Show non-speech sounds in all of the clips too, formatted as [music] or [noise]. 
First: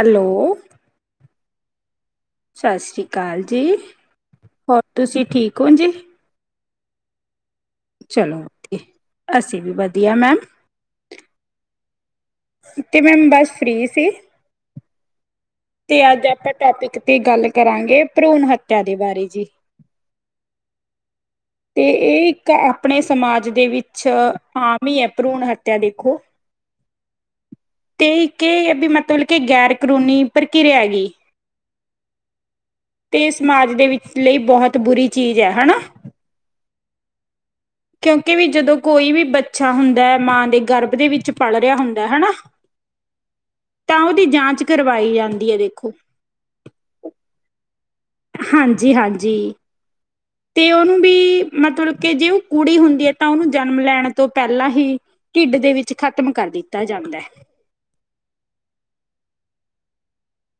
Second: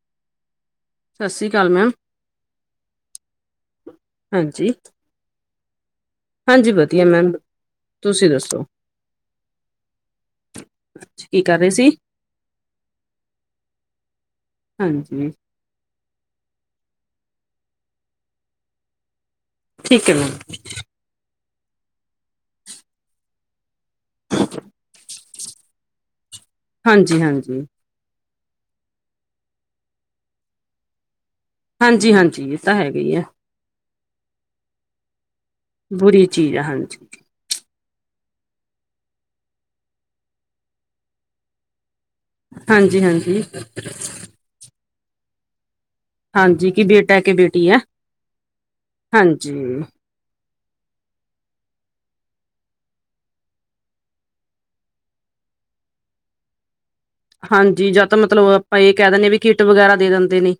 Hello. ਸਤਿ ਸ਼੍ਰੀ ਅਕਾਲ ਮੈਮ। ਸਤਿ ਸ਼੍ਰੀ ਅਕਾਲ ਜੀ, ਹਾਂਜੀ ਹੋਰ ਤੁਸੀਂ ਠੀਕ ਹੋ ਜੀ? ਹਾਂਜੀ, ਵਧੀਆ ਮੈਮ। ਤੁਸੀਂ ਚਲੋ ਦੱਸੋ ਠੀਕ ਅਸੀਂ ਵੀ ਵਧੀਆ ਮੈਮ ਕੀ ਕਰ ਰਹੇ ਸੀ? ਤੇ ਮੈਮ ਬਸ ਫਰੀ ਸੀ। ਹਾਂਜੀ। ਤੇ ਅੱਜ ਆਪਾਂ ਟੋਪਿਕ ਤੇ ਗੱਲ ਕਰਾਂਗੇ ਭਰੂਣ ਹੱਤਿਆ ਦੇ ਬਾਰੇ ਜੀ। ਠੀਕ ਹੈ ਮੈਮ। ਤੇ ਇਹ ਇੱਕ ਆਪਣੇ ਸਮਾਜ ਦੇ ਵਿੱਚ ਆਮ ਹੀ ਹੈ ਭਰੂਣ ਹੱਤਿਆ ਦੇਖੋ। ਹਾਂਜੀ, ਹਾਂਜੀ ਤੇ ਕਿ ਹੈ ਵੀ ਮਤਲਬ ਕਿ ਗੈਰ ਕਾਨੂੰਨੀ ਪ੍ਰਕਿਰਿਆ ਹੇਗੀ। ਹਾਂਜੀ, ਹਾਂਜੀ ਇਹ ਤਾਂ ਹੈਗਾ ਹੀ ਹੈ। ਸਮਾਜ ਦੇ ਵਿੱਚ ਲਈ ਬਹੁਤ ਬੁਰੀ ਚੀਜ਼ ਹੈ ਹੈਨਾ। ਬੁਰੀ ਚੀਜ਼ ਹੈ ਹਾਂਜੀ। ਕਿਉਂਕਿ ਵੀ ਜਦੋਂ ਕੋਈ ਵੀ ਬੱਚਾ ਹੁੰਦਾ ਮਾਂ ਦੇ ਗਰਭ ਦੇ ਵਿੱਚ ਪਲ੍ਹ ਰਿਹਾ ਹੁੰਦਾ ਹਨਾ। [unintelligible] ਹਾਂਜੀ ਹਾਂਜੀ ਤਾਂ ਉਹਦੀ ਜਾਂਚ ਕਰਵਾਈ ਜਾਂਦੀ ਹੈ ਦੇਖੋ। ਹਾਂਜੀ, ਕਿ ਬੇਟਾ ਕਿ ਬੇਟੀ ਹੈ। ਹਾਂਜੀ, ਹਾਂਜੀ ਤੇ ਉਹਨੂੰ ਵੀ ਮਤਲਬ ਕਿ ਜੇ ਉਹ ਕੁੜੀ ਹੁੰਦੀ ਹੈ, ਤਾਂ ਉਹਨੂੰ ਜਨਮ ਲੈਣ ਤੋਂ ਪਹਿਲਾਂ ਹੀ ਢਿੱਡ ਦੇ ਵਿੱਚ ਖ਼ਤਮ ਕਰ ਦਿੱਤਾ ਜਾਂਦਾ ਹੈ। ਹਾਂਜੀ ਜਾਂ ਤਾਂ ਮਤਲਬ ਆਪਾਂ ਇਹ ਕਹਿ ਦਿੰਦੇ ਵੀ ਕਿੱਟ ਵਗੈਰਾ ਦੇ ਦਿੰਦੇ ਨੇ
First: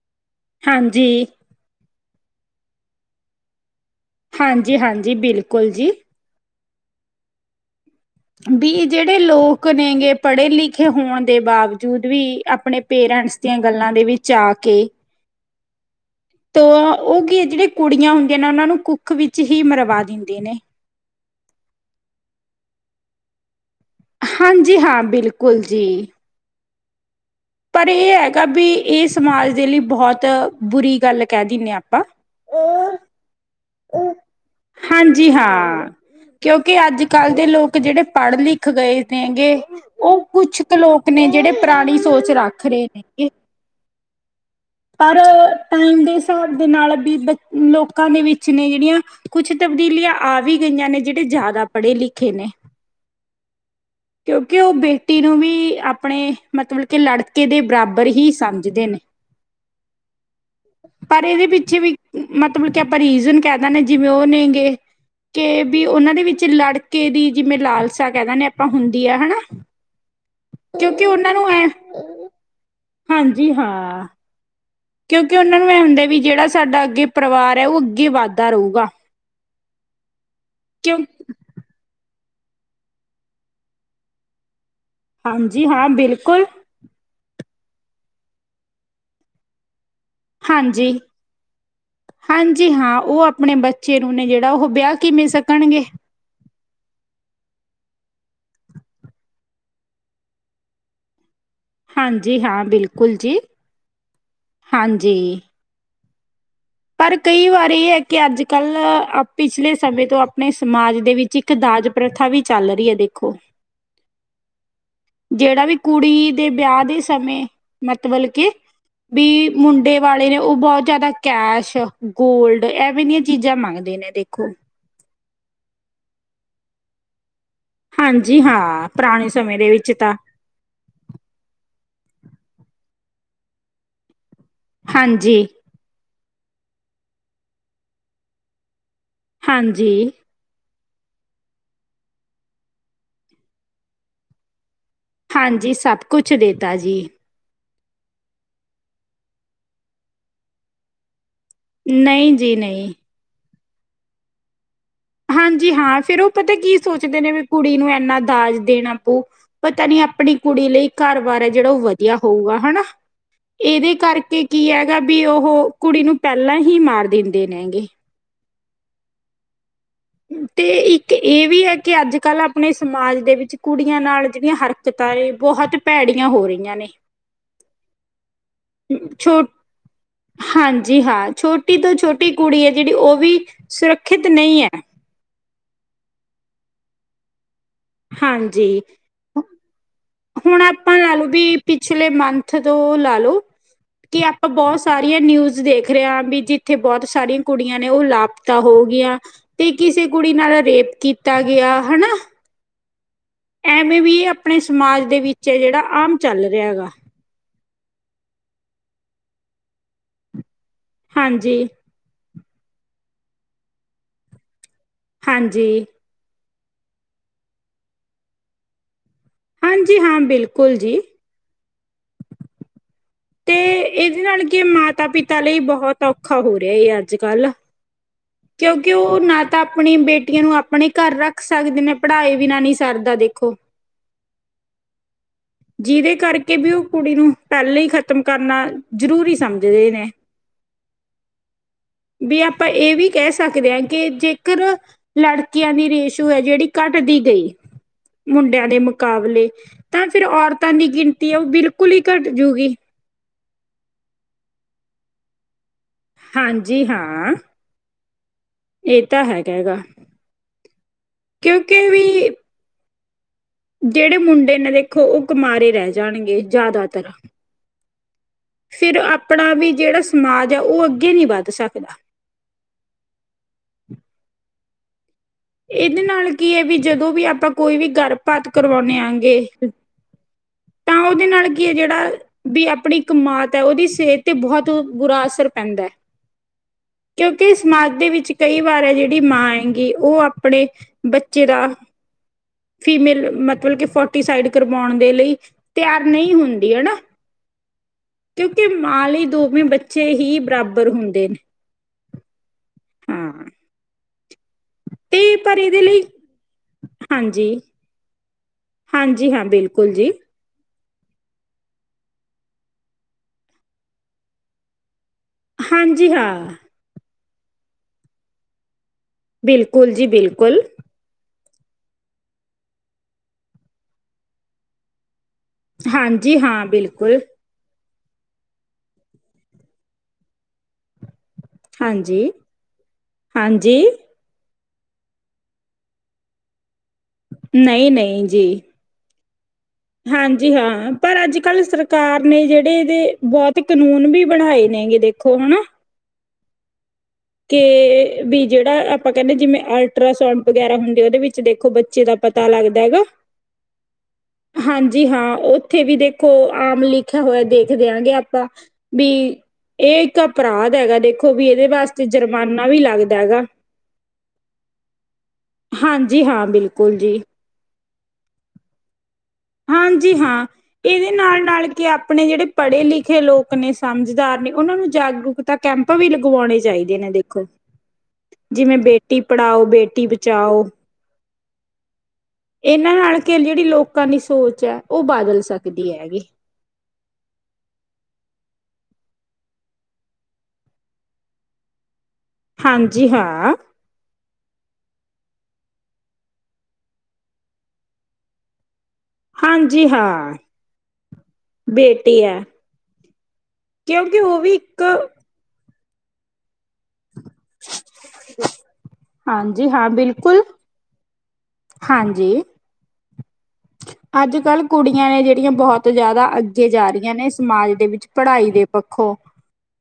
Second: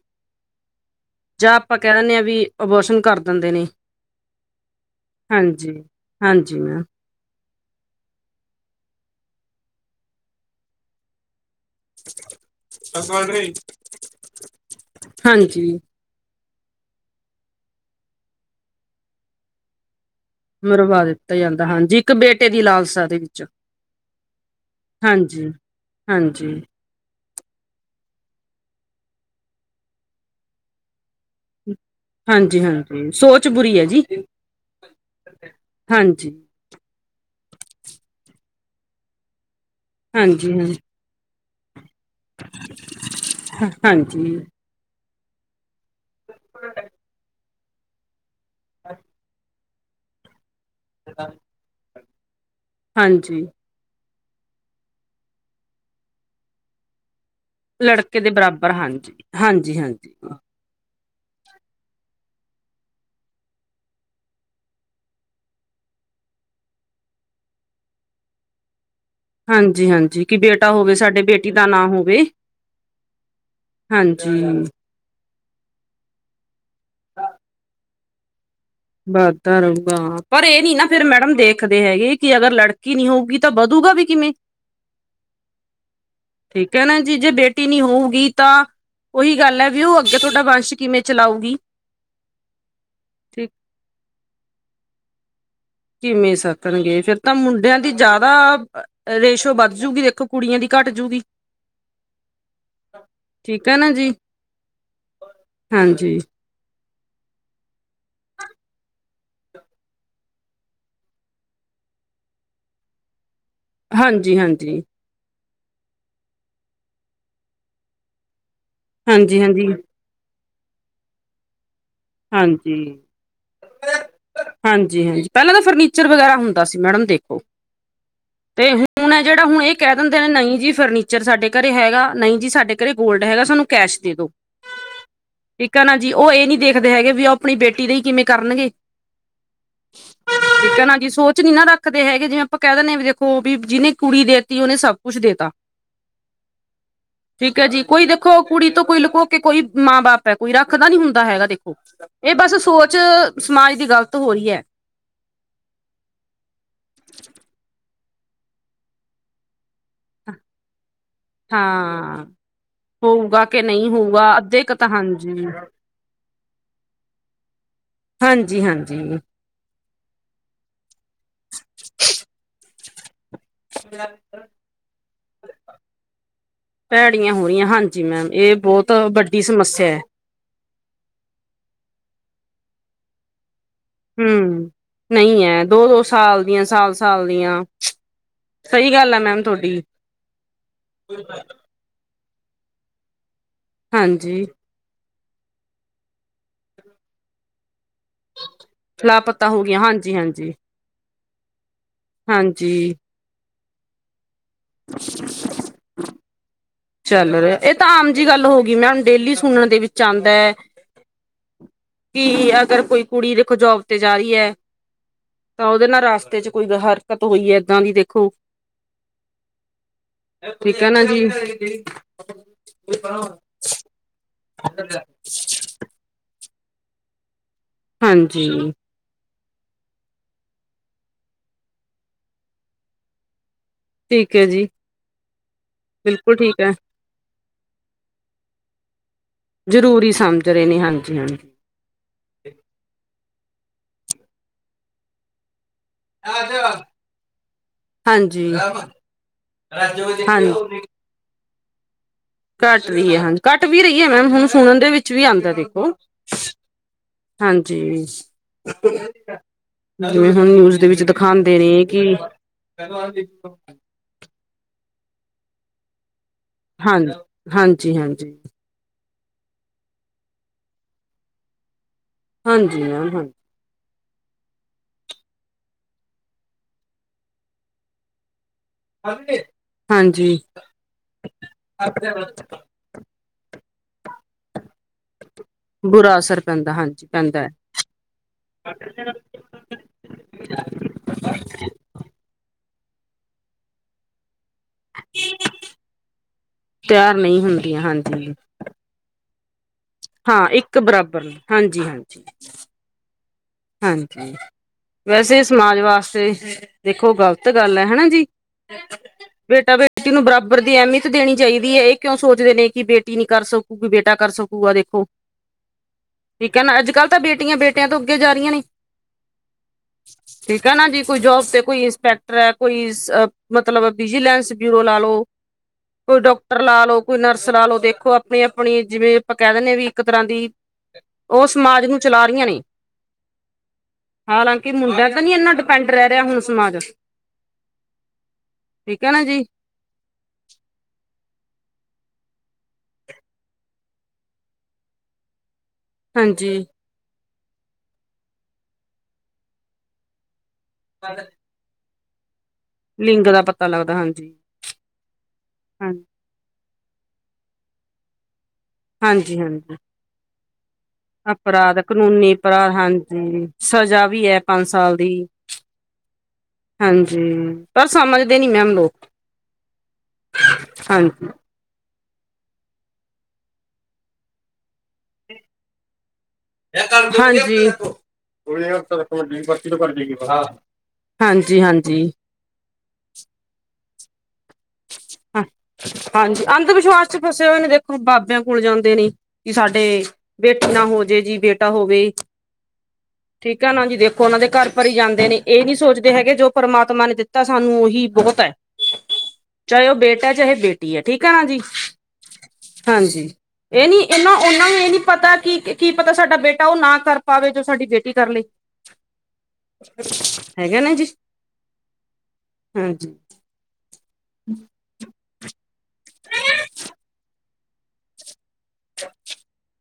ਹਾਂਜੀ। ਜਾਂ ਆਪਾਂ ਕਹਿ ਦਿੰਦੇ ਹਾਂ ਵੀ, ਅਬੋਸ਼ਨ ਕਰ ਦਿੰਦੇ ਨੇ ਹਾਂਜੀ, ਹਾਂਜੀ ਬਿਲਕੁਲ ਹਾਂਜੀ ਜੀ। ਹਾਂਜੀ ਮੈਮ। ਵੀ ਜਿਹੜੇ ਲੋਕ ਨੇਗੇ, ਪੜ੍ਹੇ ਲਿਖੇ ਹੋਣ ਦੇ ਬਾਵਦ ਜੂਦ ਵੀ, ਆਪਣੇ ਪੇਰੈਂਟਸ ਦੀਆਂ ਗੱਲਾਂ ਦੇ ਵਿੱਚ ਆ ਕੇ ਹਾਂਜੀ। ਤੋ ਉਹ ਗ, ਜਿਹੜੇ ਕੁੜੀਆਂ ਹੁੰਦੀਆਂ ਨੇ ਉਹਨਾਂ ਨੂੰ ਕੁੱਖ ਵਿੱਚ ਹੀ ਮਰਵਾ ਦਿੰਦੇ ਨੇ ਮਰਵਾ ਦਿੱਤਾ ਜਾਂਦਾ, ਹਾਂਜੀ ਇੱਕ ਬੇਟੇ ਦੀ ਲਾਲਸਾ ਦੇ ਵਿੱਚ ਹਾਂਜੀ ਹਾਂ ਹਾਂਜੀ, ਬਿਲਕੁਲ ਜੀ। ਹਾਂਜੀ ਪਰ ਇਹ ਹੈਗਾ ਵੀ, ਇਹ ਸਮਾਜ ਦੇ ਲਈ ਬਹੁਤ, ਬੁਰੀ ਗੱਲ ਕਹਿ ਦਿੰਨੇ ਹਾਂ ਆਪਾਂ ਹਾਂਜੀ ਹਾਂਜੀ ਸੋਚ ਬੁਰੀ ਹੈ। ਜੀ ਹਾਂਜੀ ਹਾਂ, ਹਾਂਜੀ, ਕਿਉਂਕਿ ਕੇ ਅੱਜ- ਕੱਲ੍ਹ ਦੇ ਲੋਕ ਜਿਹੜੇ ਪੜ੍ਹ ਲਿਖ ਗਏ ਨੇ ਗੇ, ਉਹ ਹਾਂਜੀ, ਕੁਛ ਕੁ ਲੋਕ ਨੇ ਜਿਹੜੇ ਪੁਰਾਣੀ ਸੋਚ ਰੱਖ ਰਹੇ ਨੇ ਗਏ, ਹਾਂ, ਹਾਂਜੀ। ਪਰ ਟਾਈਮ ਦੇ ਹਿਸਾਬ ਦੇ ਨਾਲ ਵੀ ਬ, ਲੋਕਾਂ ਦੇ ਵਿੱਚ ਨੇ ਜਿਹੜੀਆਂ ਕੁਛ ਤਬਦੀਲੀਆਂ ਆ ਵੀ ਗਈਆਂ ਨੇ, ਜਿਹੜੇ ਜ਼ਿਆਦਾ ਪੜ੍ਹੇ ਲਿਖੇ ਨੇ ਹਾਂਜੀ। ਕਿਉਂਕਿ ਉਹ ਬੇਟੀ ਨੂੰ ਵੀ ਆਪਣੇ ਮਤਲਬ ਕਿ ਲੜਕੇ ਦੇ ਬਰਾਬਰ ਲੜਕੇ ਦੇ ਹੀ ਬਰਾਬਰ ਸਮਝਦੇ ਨੇ। ਹਾਂਜੀ, ਹਾਂਜੀ, ਹਾਂਜੀ। ਪਰ ਇਹਦੇ ਪਿੱਛੇ ਵੀ, ਮਤਲਬ ਕਿ ਆਪਾਂ ਰੀਜ਼ਨ ਕਹਿ ਦਿੰਦੇ ਜਿਵੇਂ ਉਹ ਨੇ ਗੇ ਕੇ ਵੀ, ਉਹਨਾਂ ਦੇ ਵਿੱਚ ਲੜਕੇ ਦੀ ਜਿਵੇਂ ਲਾਲਸਾ ਕਹਿ ਦਿੰਦੇ ਹੁੰਦੀ ਆ ਹਨਾ, ਹਾਂਜੀ, ਹਾਂਜੀ ਕਿ ਬੇਟਾ ਹੋਵੇ ਕਿਉਂਕਿ ਸਾਡੇ ਉਹਨਾਂ ਨੂੰ ਬੇਟੀ ਐ ਦਾ ਨਾਂ ਹੋਵੇ ਹਾਂਜੀ ਹਾਂ। ਹਾਂਜੀ। ਕਿਉਂਕਿ ਉਹਨਾਂ ਨੂੰ ਇਹ ਹੁੰਦਾ ਵੀ ਜਿਹੜਾ ਸਾਡਾ ਅੱਗੇ ਪਰਿਵਾਰ ਹੈ, ਉਹ ਅੱਗੇ ਵੱਧਦਾ ਰਹੂਗਾ। ਵਧਦਾ ਰਹੂਗਾ, ਪਰ ਇਹ ਨੀ ਨਾ ਕਿਉਂ ਫੇਰ ਮੈਡਮ ਦੇਖ। ਦੇਖਦੇ ਹੈਗੇ ਕਿ ਅਗਰ ਲੜਕੀ ਨੀ ਹੋਊਗੀ, ਤਾਂ ਵਧੂਗਾ ਵੀ ਕਿਵੇਂ। ਹਾਂਜੀ ਹਾਂ ਬਿਲਕੁਲ। ਠੀਕ ਹੈ ਨਾ ਜੀ, ਜੇ ਬੇਟੀ ਨੀ ਹੋਊਗੀ ਤਾਂ, ਉਹੀ ਗੱਲ ਹੈ ਵੀ ਉਹ। ਤੇ ਤੁਹਾਡਾ ਵੰਸ਼ ਹਾਂਜੀ ਕਿਵੇਂ ਚਲਾਊਗੀ। ਹਾਂਜੀ ਹਾਂ, ਉਹ ਤੇ ਆਪਣੇ ਬੱਚੇ ਨੂੰ ਨੇ ਜਿਹੜਾ ਉਹ ਵਿਆਹ ਕਿਵੇਂ ਸਕਣਗੇ। ਕਿਵੇਂ ਸਕਣਗੇ, ਫੇਰ ਤਾਂ ਮੁੰਡਿਆਂ ਦੀ ਜ਼ਿਆਦਾ ਆ। ਰੇਸ਼ੋ ਵੱਧ ਜੂਗੀ, ਦੇਖੋ ਕੁੜੀਆਂ ਦੀ ਘੱਟ ਜੂਗੀ। ਹਾਂਜੀ ਹਾਂ ਬਿਲਕੁਲ ਜੀ, ਠੀਕ ਹੈ ਨਾ ਜੀ ਹਾਂਜੀ। ਹਾਂਜੀ। ਪਰ ਕਈ ਵਾਰ ਇਹ ਹੈ ਕਿ ਅੱਜ- ਕੱਲ੍ਹ, ਪਿਛਲੇ ਸਮੇਂ ਤੋਂ ਆਪਣੇ ਸਮਾਜ ਦੇ ਵਿੱਚ ਇੱਕ। ਇੱਕ ਦਾਜ ਪ੍ਰਥਾ ਵੀ ਚੱਲ ਰਹੀ ਹੈ ਦੇਖੋ। ਹਾਂਜੀ। ਹਾਂਜੀ। ਜਿਹੜਾ ਵੀ ਕੁੜੀ ਦੇ ਵਿਆਹ ਦੇ ਸਮੇਂ, ਮਤਲਬ ਕੇ, ਹਾਂਜੀ, ਵੀ ਹਾਂਜੀ, ਮੁੰਡੇ। ਵਾਲੇ ਨੇ, ਉਹ ਬਹੁਤ ਜ਼ਿਆਦਾ ਕੈਸ਼, ਗੋਲਡ, ਹਾਂਜੀ, ਐਵੇਂ ਦੀਆਂ ਚੀਜ਼ਾਂ ਮੰਗਦੇ ਨੇ ਦੇਖੋ। ਹਾਂਜੀ- ਹਾਂਜੀ, ਪਹਿਲਾਂ ਤਾਂ ਫਰਨੀਚਰ ਵਗੈਰਾ ਹੁੰਦਾ ਸੀ ਮੈਡਮ ਦੇਖੋ। ਹਾਂਜੀ ਤੇ ਹਾਂ ਹੁਣ ਹੈ ਪੁਰਾਣੇ ਜਿਹੜਾ ਸਮੇਂ ਹੁਣ ਦੇ ਇਹ ਵਿੱਚ ਕਹਿ ਤਾਂ ਦਿੰਦੇ ਨੇ ਨਹੀਂ ਜੀ ਫਰਨੀਚਰ। ਫਰਨੀਚਰ ਸਾਡੇ ਘਰੇ ਹੈਗਾ, ਨਹੀਂ ਜੀ ਸਾਡੇ ਘਰੇ ਗੋਲਡ ਹੈਗਾ, ਸਾਨੂੰ ਕੈਸ਼ ਦੇ ਦੋ। ਹਾਂਜੀ। ਠੀਕ ਹੈ ਨਾ ਜੀ, ਉਹ ਇਹ ਨੀ ਦੇਖਦੇ ਹੈਗੇ ਵੀ ਉਹ ਆਪਣੀ ਬੇਟੀ ਲਈ ਕਿਵੇਂ ਕਰਨਗੇ। ਹਾਂਜੀ। ਠੀਕ ਹੈ ਨਾ ਜੀ, ਸੋਚ ਨੀ ਨਾ ਰੱਖਦੇ ਹੈਗੇ ਜਿਵੇਂ ਆਪਾਂ ਕਹਿ ਦਿੰਦੇ ਹ ਵੀ ਦੇਖੋ ਵੀ ਜਿਹਨੇ ਕੁੜੀ ਦੇ ਦਿੱਤੀ ਉਹਨੇ ਸਭ। ਕੁਛ ਦੇਤਾ। ਹਾਂਜੀ, ਸਭ ਕੁਛ ਦੇਤਾ ਜੀ। ਠੀਕ ਹੈ ਜੀ, ਕੋਈ ਦੇਖੋ ਕੁੜੀ ਤੋਂ ਕੋਈ ਲੁਕੋ ਕੇ ਕੋਈ ਮਾਂ ਬਾਪ ਹੈ ਕੋਈ ਰੱਖਦਾ ਨੀ ਹੁੰਦਾ ਹੈਗਾ ਦੇਖੋ। ਨਹੀਂ ਇਹ ਜੀ ਬਸ, ਨਹੀਂ ਸੋਚ ਸਮਾਜ ਦੀ ਗ਼ਲਤ ਹੋ ਰਹੀ ਹੈ। ਹਾਂਜੀ ਹਾਂ ਫੇਰ ਉਹ ਪਤਾ ਕੀ ਸੋਚਦੇ ਨੇ ਵੀ ਕੁੜੀ ਨੂੰ ਇੰਨਾ ਦਾਜ ਦੇਣ ਪਾਉ, ਪਤਾ ਨੀ। ਆਪਣੀ ਕੁੜੀ ਲਈ ਘਰ ਵਾਰ ਹੈ। ਜਿਹੜਾ ਉਹ ਵਧੀਆ ਹਾਂ। ਹੋਊਗਾ ਹਨਾ। ਹੋਊਗਾ ਕਿ ਨਹੀਂ ਇਹਦੇ ਹੋਊਗਾ ਕਰਕੇ ਕੀ ਅੱਧੇ ਕ ਤਾਂ ਹੈਗਾ ਵੀ ਹਾਂਜੀ ਉਹ ਕੁੜੀ ਨੂੰ ਪਹਿਲਾਂ ਹੀ ਮਾਰ ਦਿੰਦੇ ਨੇ ਹੈਗੇ। ਹਾਂਜੀ। ਹਾਂਜੀ। ਤੇ ਇੱਕ ਇਹ ਵੀ ਹੈ ਕਿ ਅੱਜ ਕੱਲ੍ਹ ਆਪਣੇ ਸਮਾਜ ਦੇ ਵਿੱਚ। ਕੁੜੀਆਂ ਨਾਲ ਜਿਹੜੀਆਂ ਹਰਕਤਾਂ ਐ, ਬਹੁਤ ਭੈੜੀਆਂ ਹੋ ਰਹੀਆਂ ਨੇ। ਭੈੜੀਆਂ ਹੋ ਰਹੀਆਂ ਹਾਂਜੀ ਮੈਮ, ਇਹ ਬਹੁਤ ਵੱਡੀ ਛੋ ਸਮੱਸਿਆ ਹੈ। ਹਾਂਜੀ ਹਾਂ, ਛੋਟੀ ਤੋਂ ਛੋਟੀ ਕੁੜੀ ਹੈ ਜਿਹੜੀ ਉਹ ਵੀ। ਸੁਰੱਖਿਅਤ ਨਹੀਂ ਹਮ, ਹੈ ਨਹੀਂ ਹੈ। ਦੋ -ਦੋ ਸਾਲ ਦੀਆਂ, ਸਾਲ- ਸਾਲ ਦੀਆਂ। ਹਾਂਜੀ, ਸਹੀ ਗੱਲ ਹੈ ਮੈਮ ਤੁਹਾਡੀ ਹੁਣ ਆਪਾਂ ਲਾ ਲਓ ਵੀ। ਪਿਛਲੇ ਮੰਥ ਤੋਂ ਲਾਲੋ, ਕਿ ਹਾਂਜੀ ਆਪਾਂ ਬੌਸ। ਸਾਰੀਆਂ ਨਿਊਜ਼ ਦੇਖ ਰਿਹਾ ਹਾਂ ਵੀ ਜਿੱਥੇ ਬਹੁਤ ਸਾਰੀਆਂ ਕੁੜੀਆਂ ਨੇ ਉਹ ਲਾਪਤ। ਤਾਂ ਹੋ ਗਿਆ, ਲਾਪਤਾ ਹੋ ਤੇ ਗਈਆਂ ਕਿਸੇ ਹਾਂਜੀ ਕੁੜੀ ਹਾਂਜੀ ਨਾਲ ਰੇਪ ਕੀਤਾ ਗਿਆ ਹਨਾ। ਹਾਂਜੀ। ਐਵੇਂ ਵੀ ਆਪਣੇ ਸਮਾਜ ਦੇ ਵਿੱਚ ਹੈ, ਜਿਹੜਾ ਆਮ ਚੱਲ ਰਿਹਾ ਹੈਗਾ। ਚੱਲ ਰਿ, ਇਹ ਤਾਂ ਆਮ ਜਿਹੀ ਗੱਲ ਹੋ ਗਈ ਮੈਂਮ ਹੁਣ ਡੇਲੀ ਸੁਣਨ ਦੇ ਵਿੱਚ ਆਉਂਦਾ ਹੈ। ਹਾਂਜੀ। ਕਿ ਅਗਰ ਕੋਈ ਕੁੜੀ ਦੇਖੋ ਜੋਬ ਤੇ ਜਾ ਰਹੀ ਹੈ, ਤਾਂ ਹਾਂਜੀ, ਉਹਦੇ ਨਾਲ ਰਸਤੇ 'ਚ। ਕੋਈ ਹਰਕਤ ਹੋਈ ਹੈ, ਇਏਦਾਂ ਦੀ ਦੇਖੋ। ਹਾਂਜੀ ਹਾਂ ਬਿਲਕੁਲ ਠੀਕ ਆ ਨਾ ਜੀ ਹਾਂ। ਤੇ ਇਹਦੇ ਨਾਲ ਕੀ ਮਾਤਾ-ਪਿਤਾ ਲਈ ਬਹੁਤ ਔਖਾ ਹੋ ਰਿਹਾ ਹਾਂ ਅੱਜ -ਕੱਲ। ਹਾਂਜੀ। ਕਿ ਉਹ ਨਾ ਤਾਂ ਆਪਣੀ ਬੇਟੀਆਂ ਨੂੰ ਆਪਣੇ ਘਰ ਰੱਖ ਸਕਦੇ ਨੇ ਪੜ੍ਹਾਈ ਵੀ ਨਾ ਨਹੀਂ ਸਰਦਾ ਦੇਖੋ। ਠੀਕ ਹੈ ਜੀ ਜਿਹਦੇ ਬਿਲਕੁਲ ਕਰਕੇ ਠੀਕ ਹੈ ਵੀ ਉਹ, ਕੁੜੀ ਨੂੰ ਪਹਿਲਾਂ ਹੀ ਖ਼ਤਮ ਕਰਨਾ, ਜ਼ਰੂਰੀ, ਸਮਝਦੇ ਜ਼ਰੂਰੀ ਨੇ। ਸਮਝ ਰਹੇ ਨੇ, ਹਾਂਜੀ -ਹਾਂਜੀ, ਵੀ ਆਪਾਂ ਇਹ ਵੀ ਕਹਿ ਸਕਦੇ ਹਾਂ ਕਿ ਜੇਕਰ, ਲੜਕੀਆਂ ਦੀ ਰੇਸ਼, ਸ਼ੂ ਹੈ, ਜਿਹੜੀ ਘੱਟਦੀ ਗਈ, ਹਾਂਜੀ ਮੁੰਡਿਆਂ ਦੇ ਮੁਕਾਬਲੇ, ਤਾਂ ਫਿਰ ਹਾਂਜੀ ਔਰਤਾਂ ਹਾਂਜੀ ਦੀ ਗਿਣਤੀ ਆ ਉਹ ਬਿਲਕੁਲ ਹੀ ਘੱਟ ਜੂਗੀ ਹ, ਘੱਟ ਵੀ ਰਹੀ ਹੈ ਮੈਮ, ਹੁਣ ਸੁਣਨ ਦੇ ਵਿੱਚ ਵੀ ਆਉਂਦਾ ਦੇਖੋ, ਹਾਂਜੀ ਹਾਂ, ਹਾਂਜੀ, ਇਹ ਤਾਂ ਹੈਗਾ ਗਾ। ਜਿਵੇਂ ਹੁਣ ਨਿਊਜ ਦੇ ਵਿੱਚ ਦਿਖਾਉਂਦੇ ਨੇ ਕਿਉਂਕਿ ਕਿ, ਵੀ ਪਹਿਲ ਆ ਦੇਖੋ ਜਿਹੜੇ ਮੁੰਡੇ ਨੇ ਦੇਖੋ, ਉਹ ਕਮਾਰੇ ਰਹਿ ਜਾਣਗੇ ਜ਼ਿਆਦਾਤਰ ਹਾਂਜੀ ਹਾਂਜੀ ਹਾਂਜੀ ਫਿਰ ਆਪਣਾ ਵੀ ਜਿਹੜਾ ਸਮਾਜ ਆ, ਉਹ ਅੱਗੇ ਨਹੀਂ ਵੱਧ ਸਕਦਾ, ਹਾਂਜੀ ਮੈ ਹਾਂਜੀ, ਇਹਦੇ ਨਾਲ ਕੀ ਹੈ ਵੀ ਜਦੋਂ ਵੀ ਆਪਾਂ ਕੋਈ ਵੀ ਗਰ, ਪਾਤ ਕਰਵਾਉਦੇ ਆਗੇ, ਹਾਂਜੀ ਤਾਂ ਉਹਦੇ ਨਾਲ ਕੀ ਹੈ ਜਿਹੜਾ ਵੀ ਆਪਣੀ ਇੱਕਮਾਤ ਹੈ, ਉਹਦੀ ਸਿਹਤ ਤੇ ਬਹੁਤ ਬੁਰਾ ਅਸਰ ਪੈਂਦਾ ਬੁਰਾ ਅਸਰ ਪੈਂਦਾ ਹਾਂਜੀ ਪੈਂਦਾ ਕਿਉਂਕਿ, ਸਮਾਜ ਦੇ ਵਿੱਚ ਕਈ ਵਾਰ ਹੈ ਜਿਹੜੀ ਮਾਂ ਏ, ਕਿ, ਉਹ ਆਪਣੇ ਬੱਚੇ ਦਾ ਫੀਮੇਲ ਮਤਲਬ ਕੇ, ਫੋਟੀਸਾਈਡ ਕਰਵਾਉਣ ਦੇ ਲਈ ਤਿਆਰ ਨਹੀਂ ਹੁੰਦੀ ਹਨਾ, ਤਿਆਰ ਨਹੀਂ ਹੁੰਦੀਆਂ ਹਾਂਜੀ ਕਿਉਂਕਿ, ਕਿ ਮਾਂ ਲਈ, ਦੋਵੇਂ ਬੱਚੇ ਹੀ ਹਾਂ ਇੱਕ ਬਰਾਬਰ ਹੁੰਦੇ ਨੇ, ਹਾਂਜੀ- ਹਾਂਜੀ ਹਾਂ ਹਾਂਜੀ, ਤੇ ਵੈਸੇ ਪਰ ਸਮਾਜ ਇਹਦੇ ਲਈ ਵਾਸਤੇ ਦੇਖੋ, ਗਲਤ ਹਾਂਜੀ ਗੱਲ ਹੈ ਹਨਾ ਜੀ। ਹਾਂਜੀ ਹਾਂ ਬੇਟਾ- ਬਿਲਕੁਲ ਬੇਟੀ ਜੀ ਨੂੰ ਬਰਾਬਰ ਦੀ ਅਹਿਮੀ ਦੇਣੀ ਚਾਹੀਦੀ ਹੈ, ਇਹ ਕਿਉਂ ਸੋਚਦੇ ਨੇ ਕਿ, ਬੇਟੀ ਨਈ ਕਰ ਸਕੂਗੀ, ਬੇਟਾ ਕਰ ਸਕੂਗਾ ਦੇਖੋ ਹਾਂਜੀ ਹਾਂ ਠੀਕ ਹੈ ਨਾ, ਅਜ ਕੱਲ੍ਹ ਤਾਂ, ਬੇਟੀਆਂ -ਬੇਟਿਆਂ ਤੋਂ ਅੱਗੇ ਜਾ ਰਹੀਆਂ ਨੇ, ਬਿਲਕੁਲ ਜੀ ਬਿਲਕੁਲ ਠੀਕ ਆ ਨਾ ਜੀ। ਕੋਈ ਜੋਬ ਤੇ ਕੋਈ, ਇੰਸਪੈਕਟਰ ਹੈ ਕੋਈ, ਮਤਲਬ ਵਿਜੀਲੈਂਸ ਬਿਊਰੋ ਲਾ ਲਓ ਕੋਈ ਹਾਂਜੀ ਡਾਕਟਰ ਹਾਂ ਲਾ ਲੋ, ਕੋਈ ਬਿਲਕੁਲ ਨਰਸ, ਸਲਾਹ ਲੋ ਦੇਖੋ, ਆਪਣੀ- ਆਪਣੀ ਜਿਵੇਂ ਆਪਾਂ ਕਹਿ ਦਿੰਦੇ ਵੀ, ਇੱਕ ਤਰ੍ਹਾਂ ਦੀ ਉਹ ਸਮਾਜ ਨੂੰ, ਚਲਾ ਹਾਂਜੀ ਰਹੀਆਂ ਨੇ, ਹਾਂਜੀ ਹਾਲਾਂਕਿ, ਮੁੰਡਾ ਤਾਂ ਨ ਇੰਨਾ, ਡਿਪੈਂਡ ਰਹਿ ਰਿਹਾ ਹੁਣ ਸਮਾਜ ਨਹੀਂ -ਨਹੀਂ ਜੀ, ਠੀਕ ਹੈ ਨਾ ਜੀ, ਹਾਂਜੀ, ਹਾਂ ਪਰ ਅੱਜ- ਕੱਲ੍ਹ ਸਰਕਾਰ ਨੇ ਜਿਹੜੇ ਇਹਦੇ ਬਹੁਤ ਕਾਨੂੰਨ ਵੀ, ਬਣਾਏ ਨੇ ਇਹਦੇ ਖੋਆਂ ਨਾ, ਹਾਂਜੀ। ਕੇ, ਵੀ ਜਿਹੜਾ ਆਪਾਂ ਕਹਿੰਦੇ ਜਿਵੇਂ, ਅਲਟਰਾਸਾਊਂਡ ਵਗੈਰਾ ਹੁੰਦੇ, ਉਹਦੇ ਵਿੱਚ ਦੇਖ ਦੇਖੋ ਬੱਚੇ ਦਾ ਪਤਾ ਲੱਗਦਾ ਹੈਗਾ, ਲਿੰਗ ਦਾ ਪਤਾ ਲੱਗਦਾ ਹਾਂਜੀ ਹਾਂਜੀ ਹਾਂ, ਉੱਥੇ ਹਾਂ- ਵੀ ਦੇਖ ਕੋ ਆਮ, ਲਿਖਿਆ ਹੋਇਆ ਦੇਖ ਦਿਆਂਗੇ ਆਪਾਂ, ਵੀ ਹਾਂਜੀ ਹਾਂਜੀ ਇਹ ਇੱਕ, ਅਪਰਾਧ ਹੈਗਾ ਦੇਖੋ ਵੀ ਇਹਦੇ, ਅਪਰਾਧ ਵਾਸਤੇ ਕਾਨੂੰਨੀ ਜੁਰਮਾਨਾ ਪਾਰਾਦ ਵੀ ਲੱਗਦਾ ਹੈਗਾ ਹਾਂਜੀ, ਸਜ਼ਾ ਵੀ ਹੈ ਪੰਜ ਸਾਲ ਦੀ ਹਾਂਜੀ, ਹਾਂ ਬਿਲਕੁਲ ਜੀ। ਹਾਂਜੀ ਪਰ ਸਮਝਦੀ ਨੀ ਮੈਮ ਉਨੂੰ ਹਾਂਜੀ ਹਾਂ ਇਹਦੇ ਨਾਲ -ਨਾਲ ਕਿ ਆਪਣੇ ਜਿਹੜੇ ਪੜ੍ਹੇ ਲਿਖੇ ਲੋਕ ਨੇ, ਸਮਝਦਾਰ ਨੇ ਉਹਨਾਂ ਨੂੰ ਜਾਗਰੂਕਤਾ, ਕੈਂਪ ਵੀ ਲਗਵਾਉਣੇ ਤੀ ਚਾਹੀਦੇ ਕਰ ਨੇ [unintelligible] [inaudible] ਦੇਖੋ ਜਿਵੇਂ ਬੇਟੀ ਪੜ੍ਹਾਓ ਬੇਟੀ ਬਚਾਓ ਹਾਂਜੀ -ਹਾਂਜੀ, ਇਹਨਾਂ ਨਾਲ ਕਿ, ਜਿਹੜੀ ਲੋਕਾਂ ਦੀ ਸੋਚ ਹੈ, ਉਹ ਬਦਲ ਸਕਦੀ ਹੈਗੀ। ਹਾਂਜੀ ਅੰਧ ਵਿਸ਼ਵਾਸ ਚ ਫਸੇ ਹੋਏ ਨੇ, ਦੇਖੋ ਬਾਬਿਆਂ ਕੋਲ ਜਾਂਦੇ ਨੇ, ਕਿ ਸਾਡੇ ਬੇਟੀ ਨਾ ਹੋ ਜੇਏ ਜੀ, ਬੇਟਾ ਹੋਵੇ, ਹਾਂਜੀ ਹਾਂ ਠੀਕ ਹੈ ਨਾ, ਜੀ ਦੇਖੋ ਉਹਨਾਂ ਦੇ, ਘਰ ਭਰੀ ਜਾਂਦੇ ਨੇ, ਇਹ ਨੀ ਸੋਚਦੇ ਹੈਗੇ ਜੋ ਪਰਮਾਤਮਾ ਨੇ ਦਿੱਤਾ ਸਾਨੂੰ, ਉਹੀ ਬਹੁਤ ਹੈ ਹਾਂਜੀ ਚਾਹੇ, ਉਹ ਬੇਟਾ ਹੈ, ਹਾਂ ਚਾਹੇ ਬੇਟੀ ਹੈ ਠੀਕ, ਹੈ ਨਾ ਜੀ ਬੇਟੀ ਹੈ ਹਾਂਜੀ, ਇਹ ਨੀ ਕਿਉਂਕਿ ਇਹਨਾਂ ਉਹ ਵੀ ਉਹਨਾਂ ਨੂੰ, ਇੱਕ ਇਹ ਨਈ ਪਤਾ ਕਿ ਕੀ ਪਤਾ, ਸਾਡਾ ਬੇਟਾ ਉਹ ਨਾ ਕਰ ਪਾਵੇ, ਜੋ ਸਾਡੀ ਬੇਟੀ ਕਰ ਲਏ ਹਾਂਜੀ ਹਾਂ ਬਿਲਕੁਲ ਹੈਗਾ ਨਾ ਜਿਸ ਹਾਂਜੀ ਹਾਂਜੀ। ਅੱਜ -ਕੱਲ੍ਹ ਕੁੜੀਆਂ ਨੇ ਜਿਹੜੀਆਂ ਬਹੁਤ ਬਹੁਤ ਜ਼ਿਆਦਾ, ਅੱਗੇ ਜਾ ਰਹੀਆਂ ਨੇ, ਸਮਾਜ ਦੇ ਵਿੱਚ ਪੜ੍ਹਾਈ ਦੇ ਪੱਖੋਂ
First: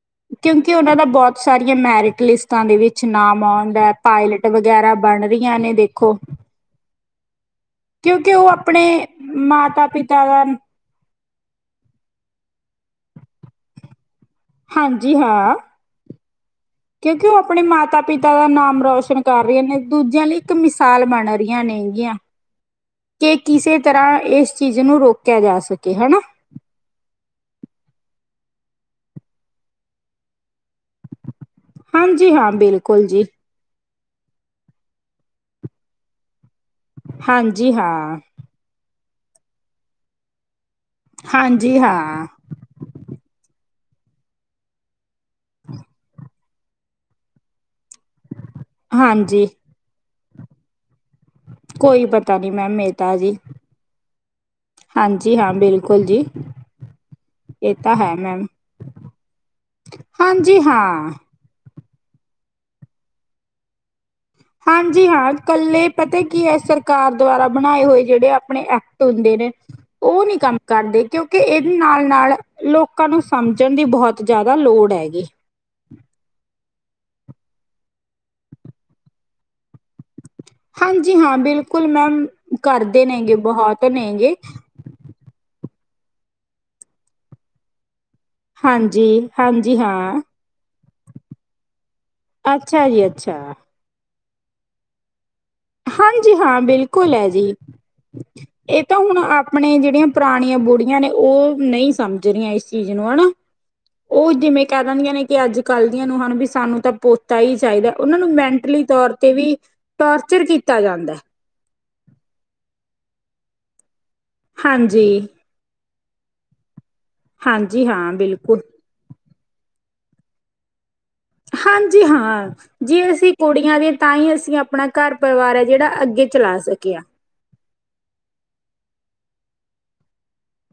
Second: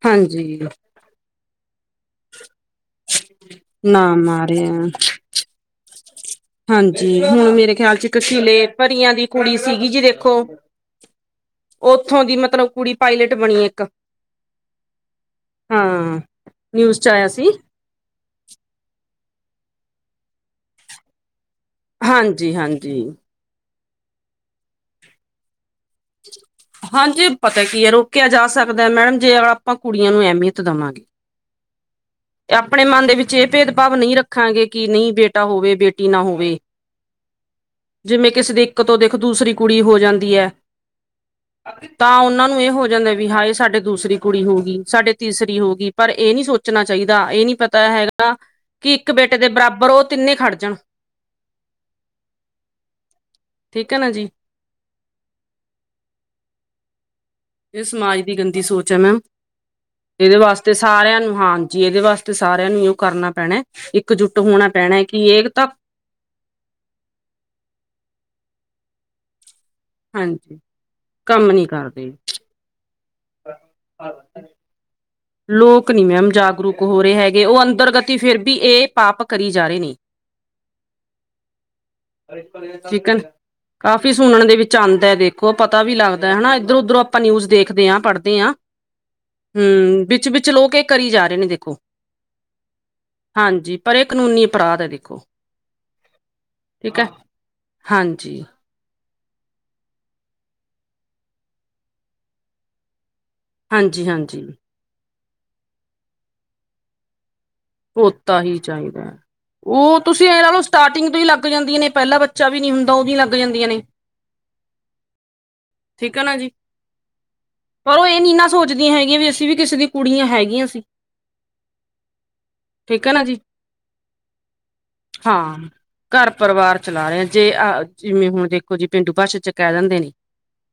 ਹਾਂਜੀ ਕਿਉਂਕਿ ਓਨਾਂ ਦਾ ਬੋਤ ਸਾਰੀਆਂ ਮੈਰਿਟ ਲਿਸਟਾਂ ਦੇ ਵਿੱਚ ਨਾਮ ਔਨ ਦਾ ਨਾ ਪਾਇਲਟ ਮਾਰਿਆ ਵਗੈਰਾ ਬਣ ਰਈਆਂ ਨੇ ਦੇਖੋ। ਹਾਂਜੀ ਹੁਣ ਮੇਰੇ ਖਿਆਲ ਚ ਇੱਕ ਕਿਉਂਕਿ ਉਹ ਸ਼ੀਲੇ ਆਪਣੇ ਪਰੀਆਂ ਦੀ ਕੁੜੀ ਮਾਤਾ ਸੀਗੀ ਜੀ ਪਿਤਾ ਦੇਖੋ। ਦਾ ਓੱਥੋਂ ਦੀ ਮਤਲਬ ਕੁੜੀ ਪਾਇਲਟ ਬਨੀ ਇੱਕ। ਹਾਂਜੀ ਹਾਂ, ਹਾਂ ਨਿਊਜ਼ ਚ ਆਇਆ ਕਿਉਂਕਿ ਓ ਸੀ ਅਪਨੇ ਮਾਤਾ ਪਿਤਾ ਦਾ ਨਾਮ ਰੋਸ਼ਨ ਕਰ ਰਏ ਨੇ ਦੂਜਿਆਂ ਲਈ ਇੱਕ ਮਿਸਾਲ ਬਨ ਰਈਆਂ ਨੇ। ਹਾਂਜੀ ਹਾਂਜੀ ਕੇ ਕਿਸੇ ਤਰ੍ਹਾਂ ਇਸ ਚੀਜ਼ ਨੂੰ ਰੋਕਿਆ ਜਾ ਸਕੇ ਹੈਨਾ। ਹਾਂਜੀ ਪਤਾ ਕੀ ਐ ਰੋਕਿਆ ਜਾ ਸਕਦਾ ਮੈਡਮ ਜੇ ਆਪਾਂ ਕੁੜੀਆਂ ਨੂੰ ਐਮੀਅਤ ਦੇਵਾਂਗੇ। ਹਾਂਜੀ ਹਾਂ ਅਪਣੇ ਬਿਲਕੁਲ ਮਨ ਦੇ ਜੀ ਵਿੱਚ ਏ ਭੇਦਭਾਵ ਨਈ ਰੱਖ ਦੇਖਾਂਗੇ ਕਿ ਨਈ ਬੇਟਾ ਹੋਵੇ ਬੇਟੀ ਨਾ ਹੋਵੇ ਹਾਂਜੀ ਹਾਂ, ਜਿਵੇਂ ਕਿਸੇ ਦੇ ਕਤੋਂ ਦੇਖ ਦੂਸਰੀ ਕੁੜੀ ਹੋ ਜਾਂਦੀ ਹੈ। ਹਾਂਜੀ ਤਾਂ ਹਾਂ, ਉਨਾਂ ਨੂੰ ਐ ਹੋ ਜਾਂਦਾ ਵੀ ਹਾਏ ਸਾਡੇ ਦੂਸਰੀ ਕੁੜੀ ਹੋਊਗੀ ਸਾਡੇ ਤੀਸਰੀ ਹੋ ਗਈ ਪਰ ਏ ਨੀ ਸੋਚਣਾ ਚਾਈਦਾ ਏ ਨੀ ਪਤਾ ਹੈਗਾ ਕਿ ਇੱਕ ਬੇਟੇ ਹਾਂਜੀ ਦੇ ਬਰਾ ਬਰ ਓ ਤਿੰਨੇ ਖੜ ਜਾਣ ਕੋਈ ਪਤਾ ਨੀ ਮੈਮ ਏਤਾ ਜੀ। ਠੀਕ ਹੈ ਨਾ ਜੀ ਹਾਂਜੀ ਹਾਂ ਬਿਲਕੁਲ ਜੀ। ਇਹ ਏ ਤਾਂ ਹੈ ਸਮਾਜ ਦੀ ਮੈਮ ਗੰਦੀ ਸੋਚ ਐ ਮੈਮ ਏਦੇ ਹਾਂਜੀ ਵਾਸਤੇ ਹਾਂ ਸਾਰਿਆਂ ਨੂੰ ਹਾਂ ਜੀ ਏਦੇ ਵਾਸਤੇ ਸਾਰਿਆਂ ਨੂੰ ਇਓ ਕਰਨਾ ਪੈਣਾ ਇਕਜੁੱਟ ਹੋਣਾ ਪੈਣਾ ਹਾਂਜੀ ਕਿ ਹਾਂ ਏ ਤਾਂ ਕੱਲੇ ਪਤਾ ਕੀ ਐ ਸਰਕਾਰ ਦੁਆਰਾ ਬਣਾਏ ਹੋਏ ਜੇੜੇ ਅਪਣੇ ਐਕਟ ਹੁੰਦੇ ਨੇ ਓ ਨੀ ਕੰਮ ਹਾਂਜੀ ਕਰਦੇ ਕਿਉਂਕਿ ਕੰਮ ਨੀ ਏਦੇ ਕਰਦੇ ਨਾਲ-ਨਾਲ ਲੋਕਾਂ ਨੂੰ ਸਮਝਣ ਦੀ ਬੋਹਤ ਜੈਦਾ ਲੋੜ ਹੈਗੀ। ਲੋਕ ਨੀ ਮੈਮ ਜਾਗਰੂਕ ਹੋ ਰੇ ਹੈਗੇ ਓ ਅੰਤਰ ਗਤੀ ਫਿਰ ਵੀ ਏ ਪਾਪ ਕਰੀ ਜਾ ਰੇ ਨੇ। ਹਾਂਜੀ ਹਾਂ ਬਿਲਕੁਲ ਮੈਮ ਕਰਦੇ ਨੇਗੇ ਬਹੋਤ ਨੇਗੇ। ਚਾੰਦਾ ਐ ਦੇਖੋ ਪਤਾ ਵੀ ਲੱਗਦਾ ਹੈਨਾ ਇੱਧਰ ਉੱਧਰੋਂ ਅਪਾਂ ਨਿਊਜ਼ ਦੇਖਦੇ ਆ ਪੜਦੇ ਦੇਆ ਹਾਂਜੀ ਹਾਂਜੀ ਹੂੰ ਹਾਂ ਵਿੱਚ-ਵਿੱਚ ਲੋਕ ਏ ਕਰੀ ਜਾ ਰਏ ਨੇ ਦੇਖੋ। ਅੱਛਾ ਜੀ ਅੱਛਾ। ਹਾਂਜੀ ਪਰ ਏ ਕਾਨੂੰਨੀ ਅਪਰਾਧ ਹੈ ਦੇਖੋ। ਹਾਂਜੀ ਹਾਂ ਠੀਕ ਹੈ ਬਿਲਕੁਲ ਐ ਜੀ। ਹਾਂਜੀ ਏ ਤਾਂ ਹੁਨ ਅਪਨੇ ਜੇੜੀਆਂ ਪੁਰਾਨੀਆਂ ਬੁੜੀਆਂ ਨੇ ਓ ਨਈ ਸਮਝ ਰਈਆਂ ਇਸ ਚੀਜ਼ ਨੂੰ ਐਨਾ। ਹਾਂਜੀ ਓ ਹਾਂਜੀ ਜਿਵੇਂ ਕੈ ਦਿੰਦੀਆਂ ਨੇ ਕਿ ਆੱਜ ਕਾੱਲ ਦੀਆਂ ਨੂੰਹਾ ਨੂੰ ਵੀ ਸਾਨੂੰ ਤਾਂ ਪੁ ਤਾ ਈ ਚਾਈਦਾ ਉਨਾਂ ਨੂੰ ਪੋਤਾ ਮੈਂਟਲੀ ਤੌਰ ਤੇ ਵੀ ਟੋਰ ਪੈਲਾਂ ਓ ਸਟਾਰਟਿੰਗ ਤੋਂ ਈ ਲੱਗ ਜਾਂਦੀਆਂ ਨੇ ਪੈਲਾ ਬੱਚਾ ਵੀ ਨੀ ਹੁੰਦਾ ਓ ਵੀ ਲੱਗ ਜਾਂਦੀਆਂ ਨੇ। ਹਾਂਜੀ। ਠੀਕ ਐ ਨਾ ਜੀ ਹਾਂਜੀ ਪਰ ਓ ਹਾਂ ਏਨੀ ਨਾ ਬਿਲਕੁਲ ਸੋਚ ਦੀ ਹੈਗੀਆਂ ਵੀ ਅਸੀਂ ਵੀ ਕਿਸੇ ਦੀ ਕੁੜੀਆਂ ਹੈਗੀਆਂ ਸੀ। ਹਾਂਜੀ ਹਾਂ। ਜੇ ਠੀਕ ਹੈ ਨਾ ਅਸੀਂ ਜੀ ਕੁੜੀਆਂ ਦੇ ਤਾਂ ਈ ਅਸੀਂ ਅਪਣਾ ਘਰ ਪਰਿਵਾਰ ਹਾਂ ਐ ਜੇੜਾ ਅੱਗੇ ਘਰ ਚੱਲਾ ਪਰਿਵਾਰ ਸਕੇਆ। ਚਲਾ ਰਹੇ ਆ ਜੇ ਆ ਜਿਵੇਂ ਹੁਣ ਦੇਖੋ ਜੀ ਪੇਂਡੂ ਭਾਸ਼ਾ ਚ ਕੈ ਦਿੰਦੇ ਹੀ।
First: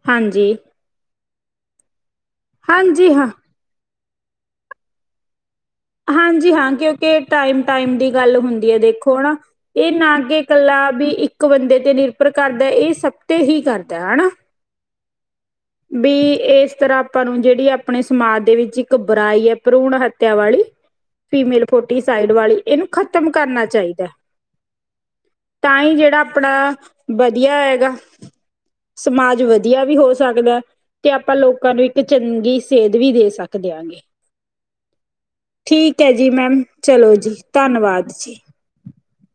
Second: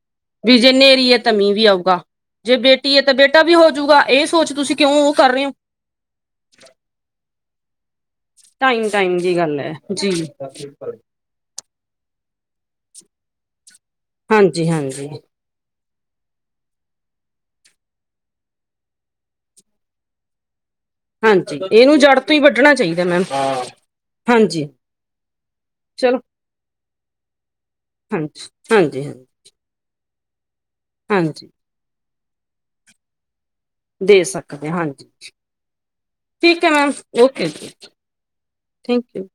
ਹਾਂ ਵੀ ਜੇ ਨੇਰੀ ਐ ਤਾਂ ਮ੍ਹੀਂ ਵੀ ਆਊਗਾ ਜੇ ਬੇਟੀ ਐ ਤਾਂ ਹਾਂਜੀ ਹਾਂ ਬੇਟਾ ਵੀ ਹੋਜੂਗਾ ਏ ਸੋਚ ਤੁਸੀਂ ਕਿਉਂ ਓ ਕਰ ਰੇ ਓ? ਹਾਂਜੀ ਹਾਂ ਕਿਉਂਕਿ ਟਾਈਮ ਟਾਈਮ ਦੀ ਗੱਲ ਹੁੰਦੀ ਐ ਟਾਈਮ ਟਾਈਮ ਦੇਖੋ ਹੈਨਾ ਦੀ ਗੱਲ ਹੈ ਏ ਜੀ ਨਾਗੇ ਕੱਲਾ ਵੀ ਇੱਕ ਇੱਕ ਬੰਦੇ ਤੇ ਨਿਰਭਰ ਕਰਦਾ ਇਹ ਸਬ ਤੇ ਈ ਕਰਦਾ ਐਨਾ। ਜੀ ਹਾਂਜੀ। ਵੀ ਇਸ ਤਰ੍ਹਾਂ ਆਪਾਂ ਨੂੰ ਜਿਹੜੀ ਆਪਣੇ ਸਮਾਜ ਦੇ ਵਿੱਚ ਇੱਕ ਬੁਰਾਈ ਹੈ ਭਰੂਣ ਹੱਤਿਆ ਵਾਲੀ ਹਾਂਜੀ ਫੀਮੇਲ ਇਹਨੂੰ ਜੜ ਫੋਟੀਸਾਈਡ ਤੋਂ ਹੀ ਵਾਲੀ ਵੱਢਣਾ ਇਹਨੂੰ ਚਾਹੀਦਾ ਮੈਮ ਖਤਮ ਕਰਨਾ ਚਾਹੀਦਾ। ਹਾਂਜੀ ਤਾਂ ਹੀ ਜਿਹੜਾ ਚਲੋ ਆਪਣਾ ਵਧੀਆ ਹੈਗਾ ਹਾਂਜੀ ਹਾਂਜੀ ਹਾਂਜੀ ਸਮਾਜ ਵਧੀਆ ਵਧੀਆ ਵੀ ਹੋ ਸਕਦਾ ਹੈ ਤੇ ਆਪਾਂ ਹਾਂਜੀ ਲੋਕਾਂ ਨੂੰ ਇੱਕ ਚੰਗੀ ਸੇਧ ਵੀ ਦੇ ਸਕ ਦੇ ਸਕਦੇ ਹੀ ਹਾਂਜੀ ਠੀਕ ਹੈ ਜੀ ਮੈਮ ਠੀਕ ਹੈ ਚਲੋ ਜੀ ਓਕੇ ਤੰਨਵਾਦ ਜੀ। Thank you